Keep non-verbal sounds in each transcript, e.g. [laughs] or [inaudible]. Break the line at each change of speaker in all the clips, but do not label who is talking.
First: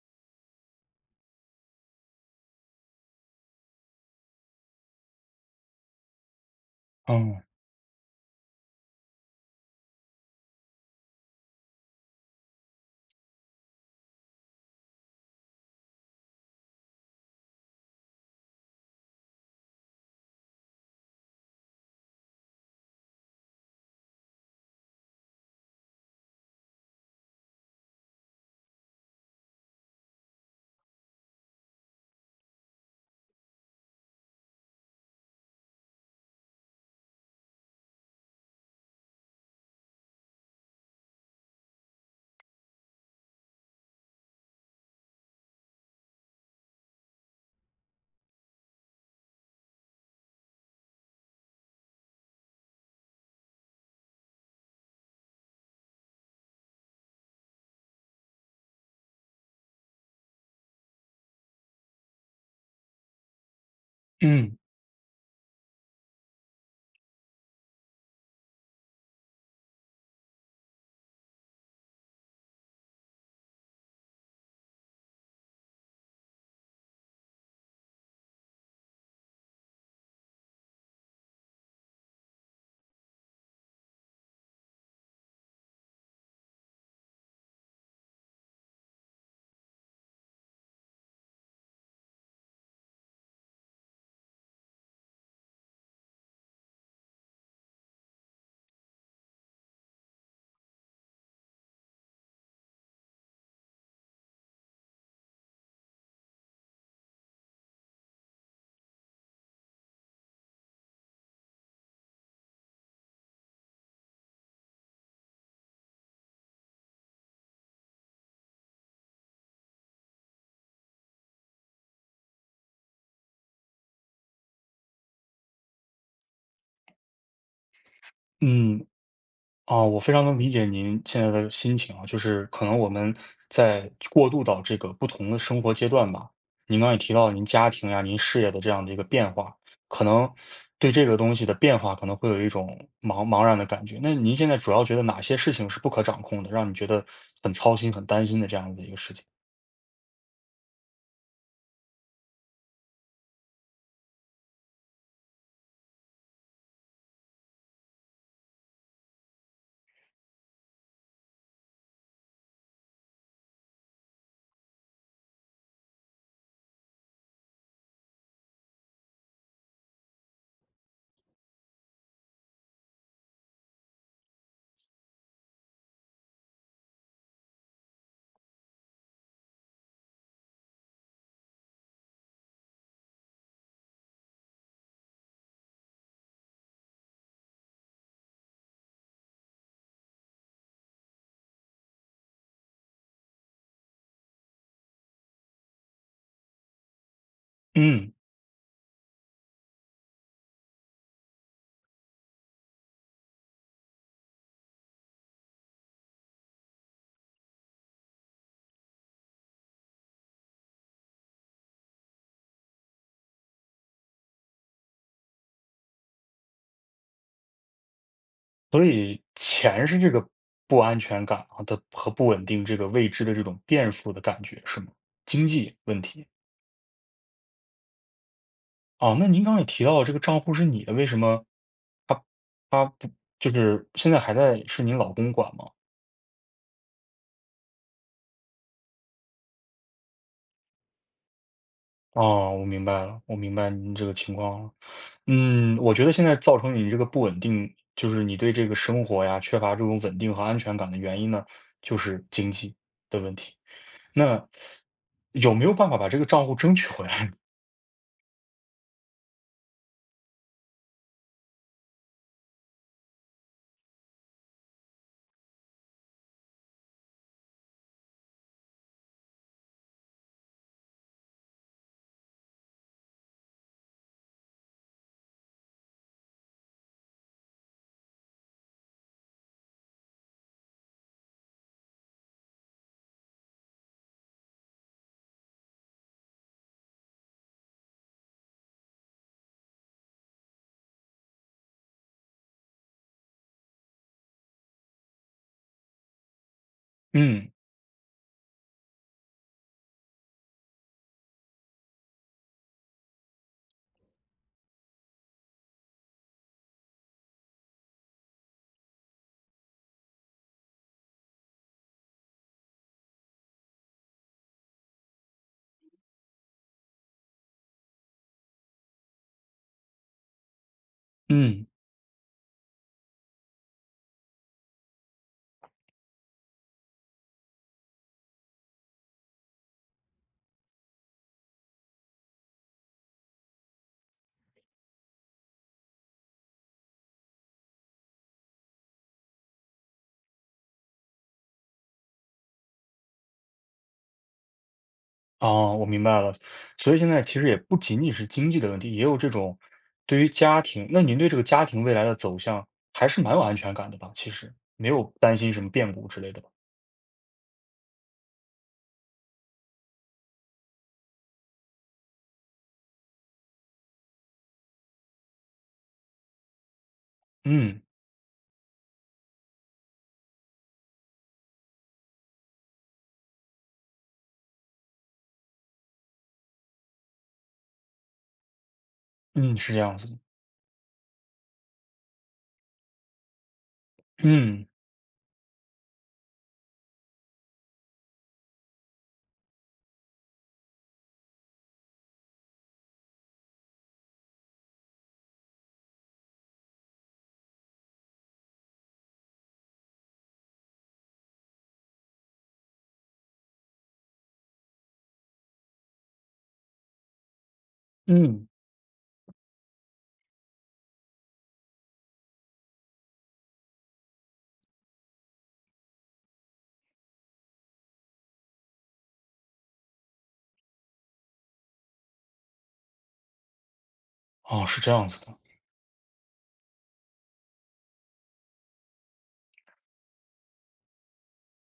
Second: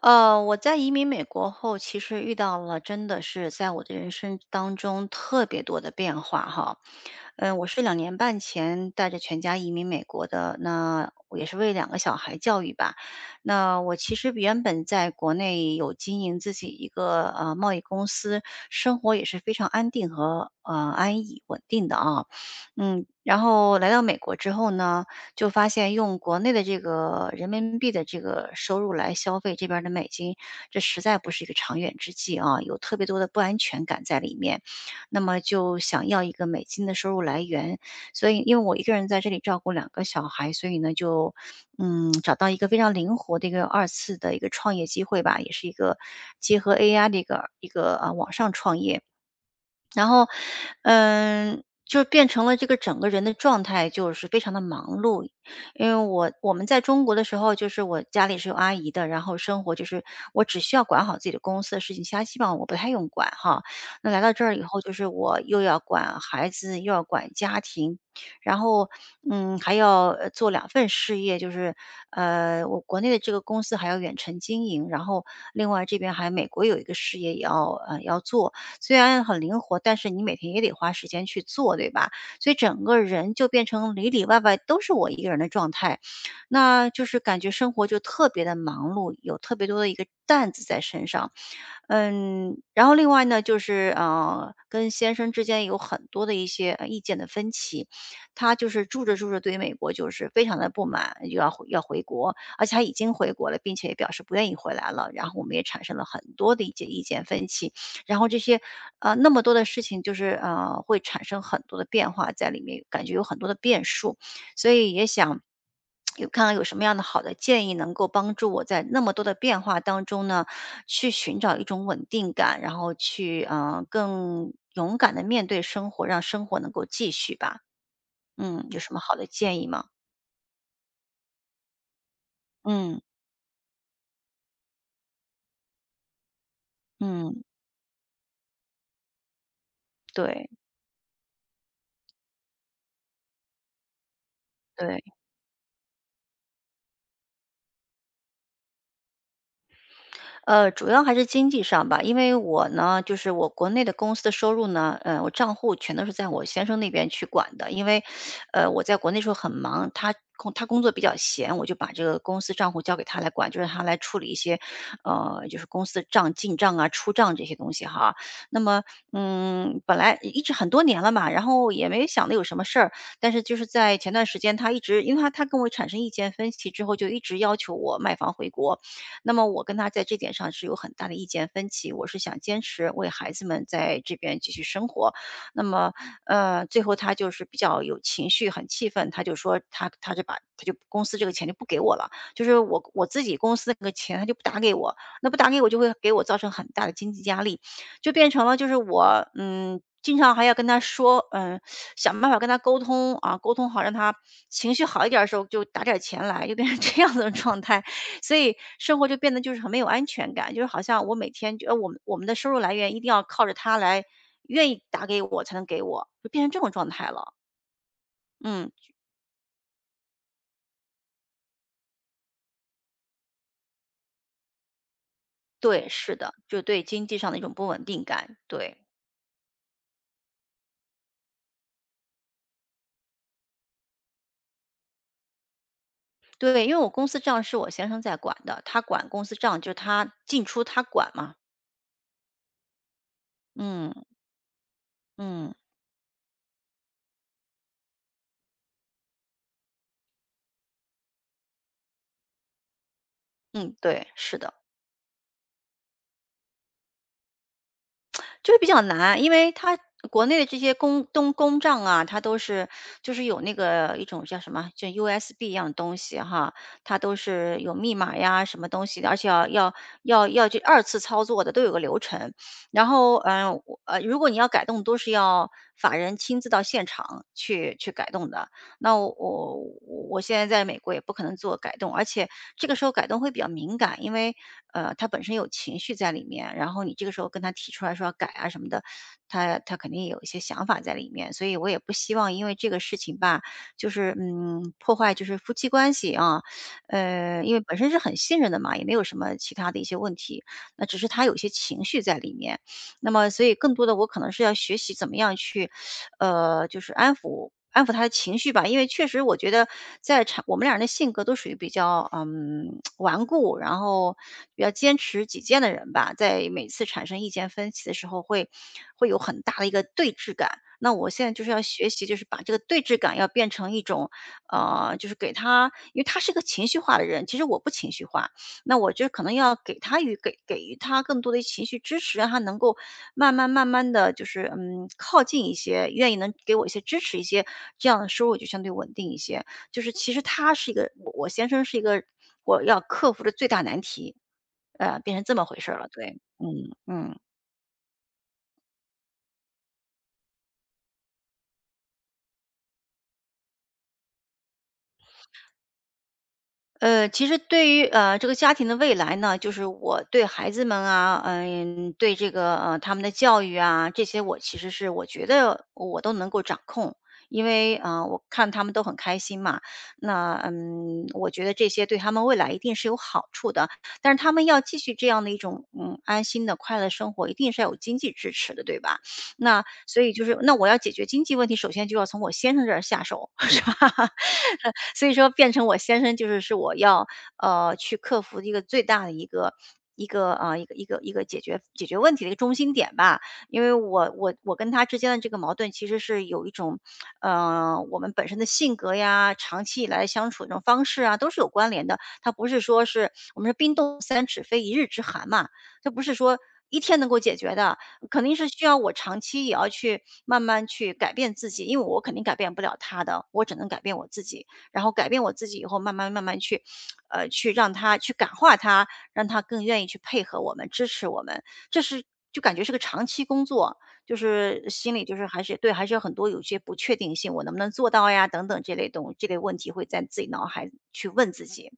我在移民美国后，其实遇到了真的是在我的人生当中特别多的变化哈。
嗯。
嗯，我是两年半前带着全家移民美国的，那我也是为两个小孩教育吧。那我其实原本在国内有经营自己一个贸易公司，生活也是非常安定和安逸稳定的啊。嗯，然后来到美国之后呢，就发现用国内的这个人民币的这个收入来消费这边儿的美金，这实在不是一个长远之计啊，有特别多的不安全感在里面。那么就想要一个美金的收入来源，所以因为我一个人在这里照顾两个小孩，所以呢就找到一个非常灵活的一个二次的一个创业机会吧，也是一个结合 AI 的一个啊网上创业。然后，嗯，就变成了这个整个人的状态就是非常的忙碌。因为我们在中国的时候，就是我家里是有阿姨的，然后生活就是我只需要管好自己的公司的事情，其他基本上我不太用管哈。那来到这儿
嗯。
以后，就是我又要管孩子，又要管家庭，然后，嗯，还要，做两份事业，就是，我国内的这个公司还要远程经营，然后另外这边还美国有一个事业也要要做。虽然很灵活，但是你每天也得花时间去做，对吧？所以整个人就变成里里外外都是我一个人的状态，那就是感觉生活就特别的忙碌，有特别多的一个担子在身上。嗯，然后另外呢，就是跟先生之间有很多的一些意见的分歧，他就是住着住着对于美国就是非常的不满，又要回国，而且他已经回国了，并且也表示不愿意回来了。然后我们也产生了很多的一些意见分歧，然后这些那么多的事情就是会产生很多的变化在里面，感觉有很多的变数。所以也想有看看有什么样的好的建议，能够帮助我在那么多的变化当中呢，去寻找一种稳定感，然后去更勇敢的面对生活，让生活能够继续吧。嗯，有
嗯。
什么好的建议吗？
我非常能理解您现在的心情啊，就是可能我
嗯
们在过渡到这个不同的生活阶段吧。您刚刚也提到
嗯，
您家庭呀、您事业的这样的一个变化，可能
对
对这个东西的变化可能会有一种茫茫然的感觉。那您现在主要觉得
对。
哪些事情是不可掌控的，让你觉得很操心、很担心的这样子一个事情？
主要还是经济上吧，因为我呢，就是我国内的公司的收入呢，呃，我账户全都是在我先生那边去管的，因为，我在国内时候很忙，他工作比较闲，我就把这个公司账户交给他来管，就是他来处理一些，就是公司账进账啊、出账这些东西哈。那么，嗯，本来一直很多年了嘛，然后也没想的有什么事儿，但是就是在前段时间，他一直因为他跟我产生意见分歧之后，就一直要求我卖房回国，那么我跟他在这点上是有很大的意见分歧，我是想坚持为孩子们在这边继续生活。那么，最后他就是比较有情绪，很气愤，他就说他就公司这个钱就不给我了，就是我自己公司那个钱他就不打给我，那不打给我就会给我造成很大的经济压力，就
嗯，
变成了就是我经常还要跟他说，嗯，想办法跟他沟通啊，沟通好，让他情绪好一点的时候就打点钱来，就变成这样子的状态。所以生活就变得就是很没有安全感，就是好像我每天就我们的收入来源一定要靠着他来愿意打给我才能给我，就变成这种状态了。嗯，
钱是这个不安全感啊的和不稳定这个未知的这种变数的感觉，是吗？经济
对，
问
是
题。
的，就对经济上的一种不稳定感，对。
哦，那您刚刚也提到了这个账户是你的，为什么他不现在还在是您老公管吗？
对，因为我公司账是我先生在管的，他管公司账，就是他进出他管嘛。
哦，我明白了，我明白您这
嗯
个情况了。
嗯
嗯，我觉得现在造成你这个不稳定，就是你对这个生活呀缺乏这种稳定和安全感的原因呢，就是经济的问题。
嗯，对，是
那
的。
有没有办法把这个账户争取回来呢？
就是比较难，因为它国内的这些公账啊，它都是就是有那个一种叫什么，就 USB 一样的东西哈，它都是有密码呀什么东西的，而且要去二次操作的都有个流程。然后如果你要改动，都是要法人亲自到现场去改动的。那我现在在美国也不可能做改动，而且这个时候改动会比较敏感，因为他本身有情绪在里面，然后你这个时候跟他提出来说要改啊什么的，他肯定也有一些想法在里面，所以我也不希望因为这个事情吧，就是破坏就是夫妻关系啊，
嗯
因为本身是很信任的嘛，也没有什么其他的一些问题，那只是他有一些情绪在里面，那么所以更多的我可能是要学习怎么样去就是安抚安抚他的情绪吧。因为确实我觉得我们俩人的性格都属于比较，嗯 [tsk]，顽固，然后比较坚持己见的人吧，在每次产生意见分歧的时候会有很大的一个对峙感。那我现在就是要
嗯。
学习，就是把这个对峙感要变成一种，就是给他因为他是个情绪化的人，其实我不情绪化，那我就可能要给予他更多的情绪支持，让他能够慢慢慢慢的就是靠近一些，愿意能给我一些支持一些，这样的收入就相对稳定一些。就是其实他是一个我先生是一个我要克服的最大难题，变成这么回事
哦，
儿
我
了，
明
对，
白了。
嗯
所以现
嗯。
在其实也不仅仅是经济的问题，也有这种对于家庭那您对这个家庭未来的走向还是蛮有安全感的吧？其实，没有担心什么变故之类的吧？
其实对于这个家庭的未来呢，就是我对孩子们啊，嗯、对这个他们的教育啊，这些我其实是我觉得我都能够掌控，因为
嗯。
啊、我看他们都很开心嘛，那嗯，我觉得这些对他们未来一定是有好处的，但是他们要继续这样的一种安心的快乐生活，一定是要有经济支持的，对吧？
嗯，
那
是这样
所
子
以
的。
就是那我要解决经济问题，首先就要从我先生这儿下手，[laughs] 是吧？
嗯。
[laughs] 所以说变成我先生就是我要去克服的一个最大的一个。一个一个解决问题的一个中心点吧，因为我跟他之间的这个矛盾其实是有一种，我们本身的性格呀，长期以来相处的这种方式啊，都是有关联的。他不是说是我们是冰冻三尺非一日之寒嘛，这不是说一天能够解决的。肯定是
嗯。
需要我长期也要去慢慢去改变自己，因为我肯定改变不了他的，我只能改变我自己。然后改变我自己以后，慢慢慢慢去，去让他去感化他，让他更愿意去配合我们、支持我们。这是就感觉是个长期工作，就
哦，
是
是这
心里
样
就
子
是
的。
还是对，还是有很多有些不确定性，我能不能做到呀？等等这类问题会在自己脑海去问自己。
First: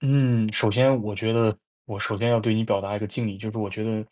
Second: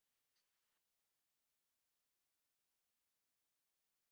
嗯，首先我觉得我首先要对你表达一个敬意，就是我觉得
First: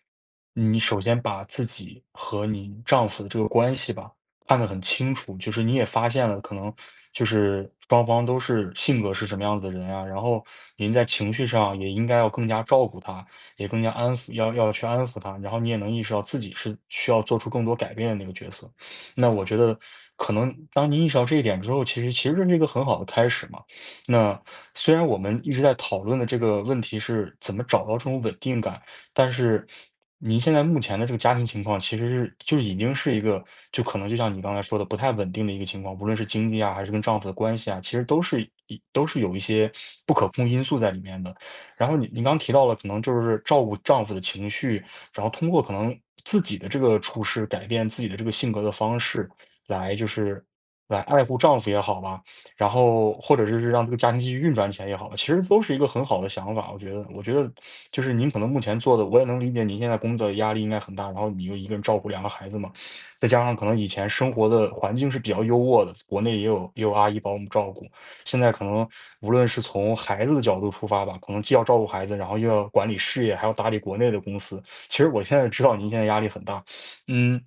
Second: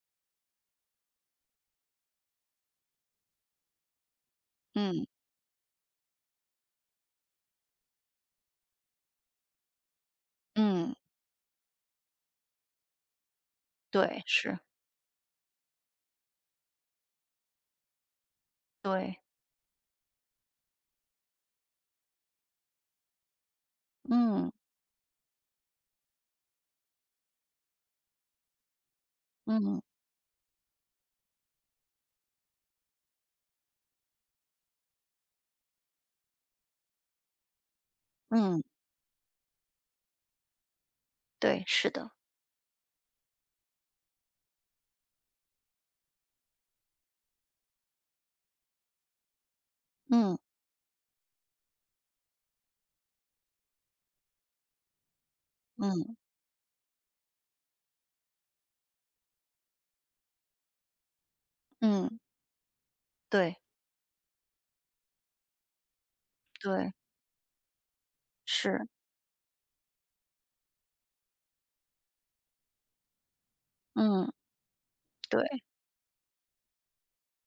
你首先把自己和你丈夫的这个关系吧，看得很
嗯
清楚，就是你也发现了，可能就是双方都是性格是什么样子的人啊，然后您
嗯，
在情绪上也应该要更加照顾他，也更加安
对，
抚，要
是，
要去安抚他，然后你也能意识到自己是需要做出更多改变的那个角色。
对，
那我觉得，可能当你意识到这一点之后，其实这是一个很好的开始嘛。那
嗯
虽然我们一直在讨论的这个问题是怎么找到这种稳定感，但是
嗯
您现在目前的这个家庭情况，其实是就已经是一个，就可能就像你刚才说的不太稳定的一个情况，无论是经济啊，还是跟丈夫的关系啊，其实都是
嗯，
都是有一些不可控因素在里面的。
对，
然
是
后你
的，
你刚提到了，可能就是照顾丈夫的情绪，然后通过可能自己的这个处事改变自己的这个性格的方式，来就
嗯。
是来爱护丈夫也好吧，然后或者就是让这个家庭继续运转起来也好，其实都是一个很
嗯
好的想法。我觉得就是您可能目前做的，我也能理解您现在工作压力应该很大，然后你又一个人照顾
嗯，
两个孩子嘛，再加上
对
可能以前生活的环境是比较优渥的，国内也有也
对，
有阿姨帮我们照顾，现在可
是，
能无论是从孩子的角度出发吧，可能既要照顾孩子，然后又要管理事业，还要打理国内的
嗯，
公司。其实我现
对，
在知道您现在压力很大。嗯，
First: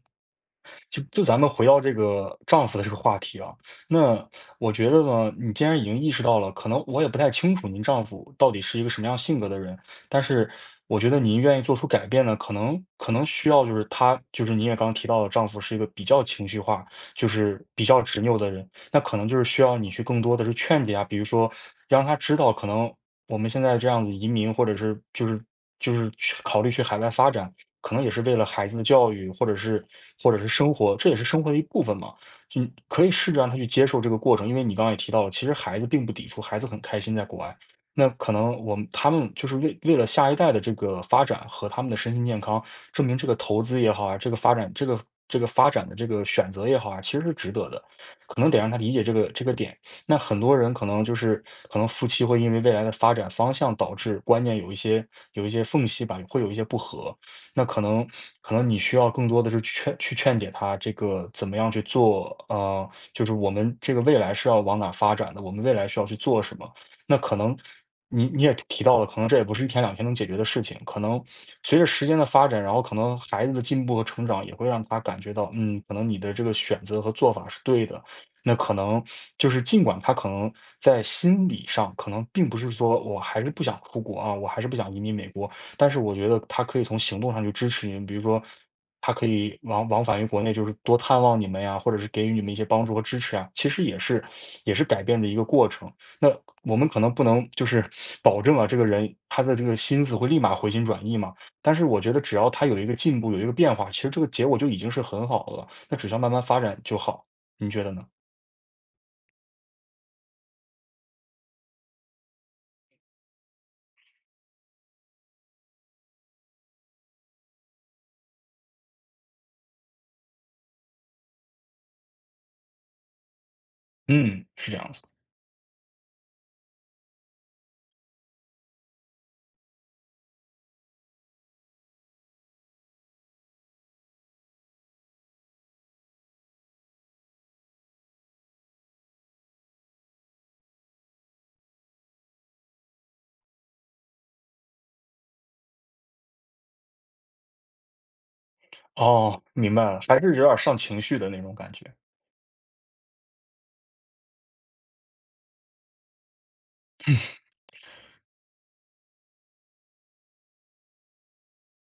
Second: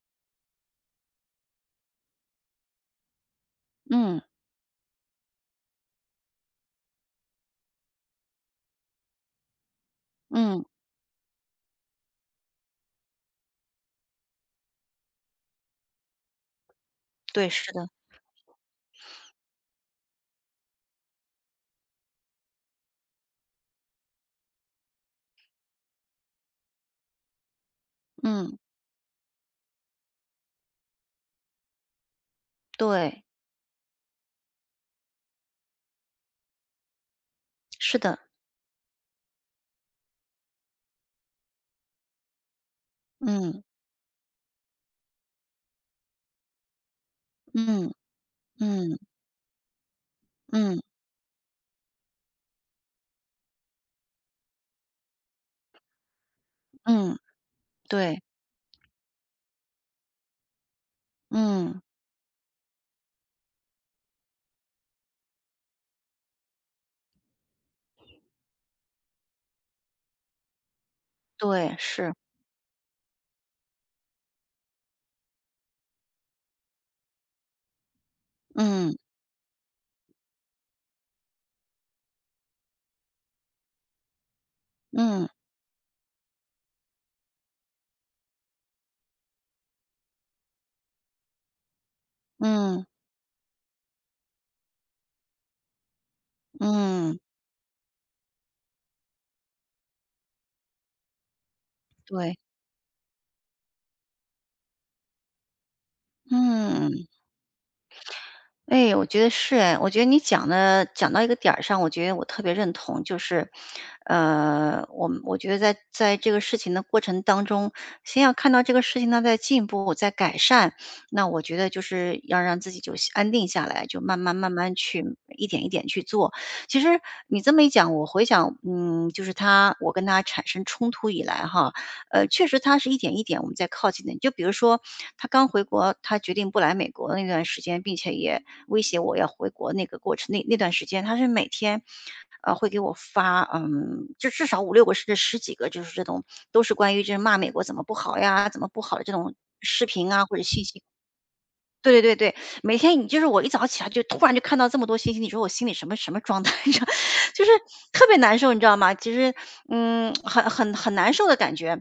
就就咱们回到这个丈夫的这个话题啊。
嗯
那我觉得呢，你既然已经意识到了，可能我也不太清楚您丈夫到底是一个什么样性格的人，但是
嗯，
我觉得您愿意做出改变呢，可能需要就是他，就是你也刚提到的，丈夫是一个比较情绪化，就
对，
是
是
比
的，
较执拗的人，那可能就是需要你去更多的是劝解啊，比如说让他知道，可能我们现在这样子移民，或者是就是去考虑去海外发展，可能也是为了
嗯，
孩子的教育，或者是生活，这也是生活的一部分嘛。你可以
对，
试着让他去接受这个过程，因为你刚刚也提到了，其实孩子并不抵触，孩子很开心在国外。
是
那
的，
可能我们他们就是为了下一代的这个发展和他们的身心健康，证明这个投
嗯
资也好啊，这个发展这个这个发展的这个选择也好啊，其实是值得的。
嗯
可能得让他理
嗯
解这个点。那很多人
嗯
可能就是可能夫妻会因为未来的发展方向导致观念有一些缝隙吧，会有一些不合。
嗯，
那可能
对，
可能你需要更多的是去劝解他，这个怎么样
嗯
去做？就是我们这个未来是要往哪发展的，我们未来需要去做什么？那可能你你也提到了，可能这也不是一天两天能解决的事情，可能
对，
随着时
是，
间的发展，然后可能孩子的进步和成长也会让他感觉到，嗯，可能你的这个选择和做法是对的。那可
嗯
能就是尽管他可能在心理上可能并不是说我还是不想出国啊，我还是不想移民美
嗯
国，但是我觉得他可以从行动上去支持你们，比如说他可以往往返于国内，就是多探望你们呀，或者是给予你们一些
嗯
帮助和支持啊，其实也是也是改变的一个过程。那我们可能
嗯，
不能就是 [laughs] 保证啊，这个人他的这个心思会立马回心转意嘛，但是我觉得
对，
只要他有一个进步，有一个变化，其实这个结果就已经是很好了，那只需要慢慢发展就
嗯。
好。您觉得呢？
哎，我觉得是哎，我觉得你讲的讲到一个点儿上，我觉得我特别认同，就是，我觉得在这个事情的过程当中，先要看到这个事情它在进步，在改善，那我觉得就是要让自己就安定下来，就慢慢
嗯，
慢
是
慢
这样子。
去一点一点去做。其实你这么一讲，我回想，嗯，就是我跟他产生冲突以来哈，确实他是一点一点我们在靠近的。就比如说他刚回国，他决定不来美国那段时间，并且也威胁我要回国那个过程那段时间，他是每天，会给我发，嗯，就至少五六个甚至十几个，就是这种都是关于就是骂美国怎么不好呀，怎么不好的这种
哦，明白
视
了，
频
还
啊
是
或者
有点儿
信
上
息。
情绪的那种感
对
觉。
对对对，每天你就是我一早起来就突然就看到这么多信息，你说我心里什么什么状态，[laughs] 你知道，[laughs] 就是特别难受，你知道吗？其实，嗯，很难受的感觉。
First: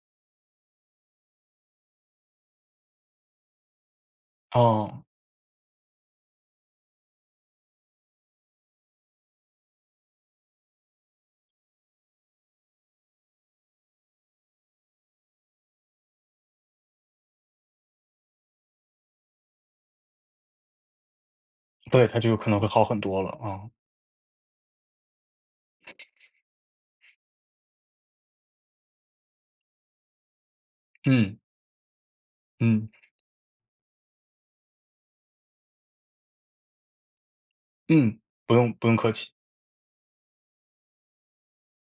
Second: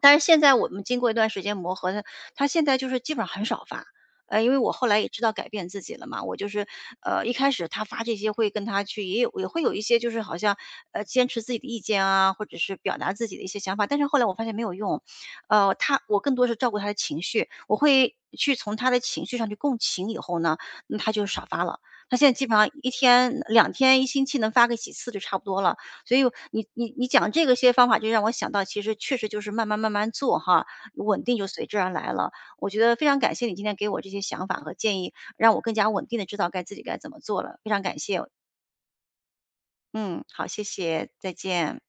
但是现在我们经过一段时间磨合呢，他现在就是基本上很少发。因为我后来
哦，
也知道改变自己了嘛，我就是一开始他发这些会跟他去也有也会有一些就是好像坚持自己的意见啊，或者是表达自己的一些想法，但是后来我发现没有用，我更多是照顾他的情绪，我会去从他的情绪上去共情，以后呢，那他就少发了。
对，
他
他
现
就
在基
可
本
能会
上
好
一
很多了，
天、
啊。
两天、一星期能发个几次就差不多了。所以你讲这个些方法，就让我想到，其实确实就是慢慢慢慢做哈，稳定
嗯。
就随之而来了。我觉
嗯。
得非常感谢你今天给我这些想法和建议，让我更加稳定的知道该自己该怎么做了，非常感
嗯，
谢。
不用不用客气。
嗯，好，谢谢，再见。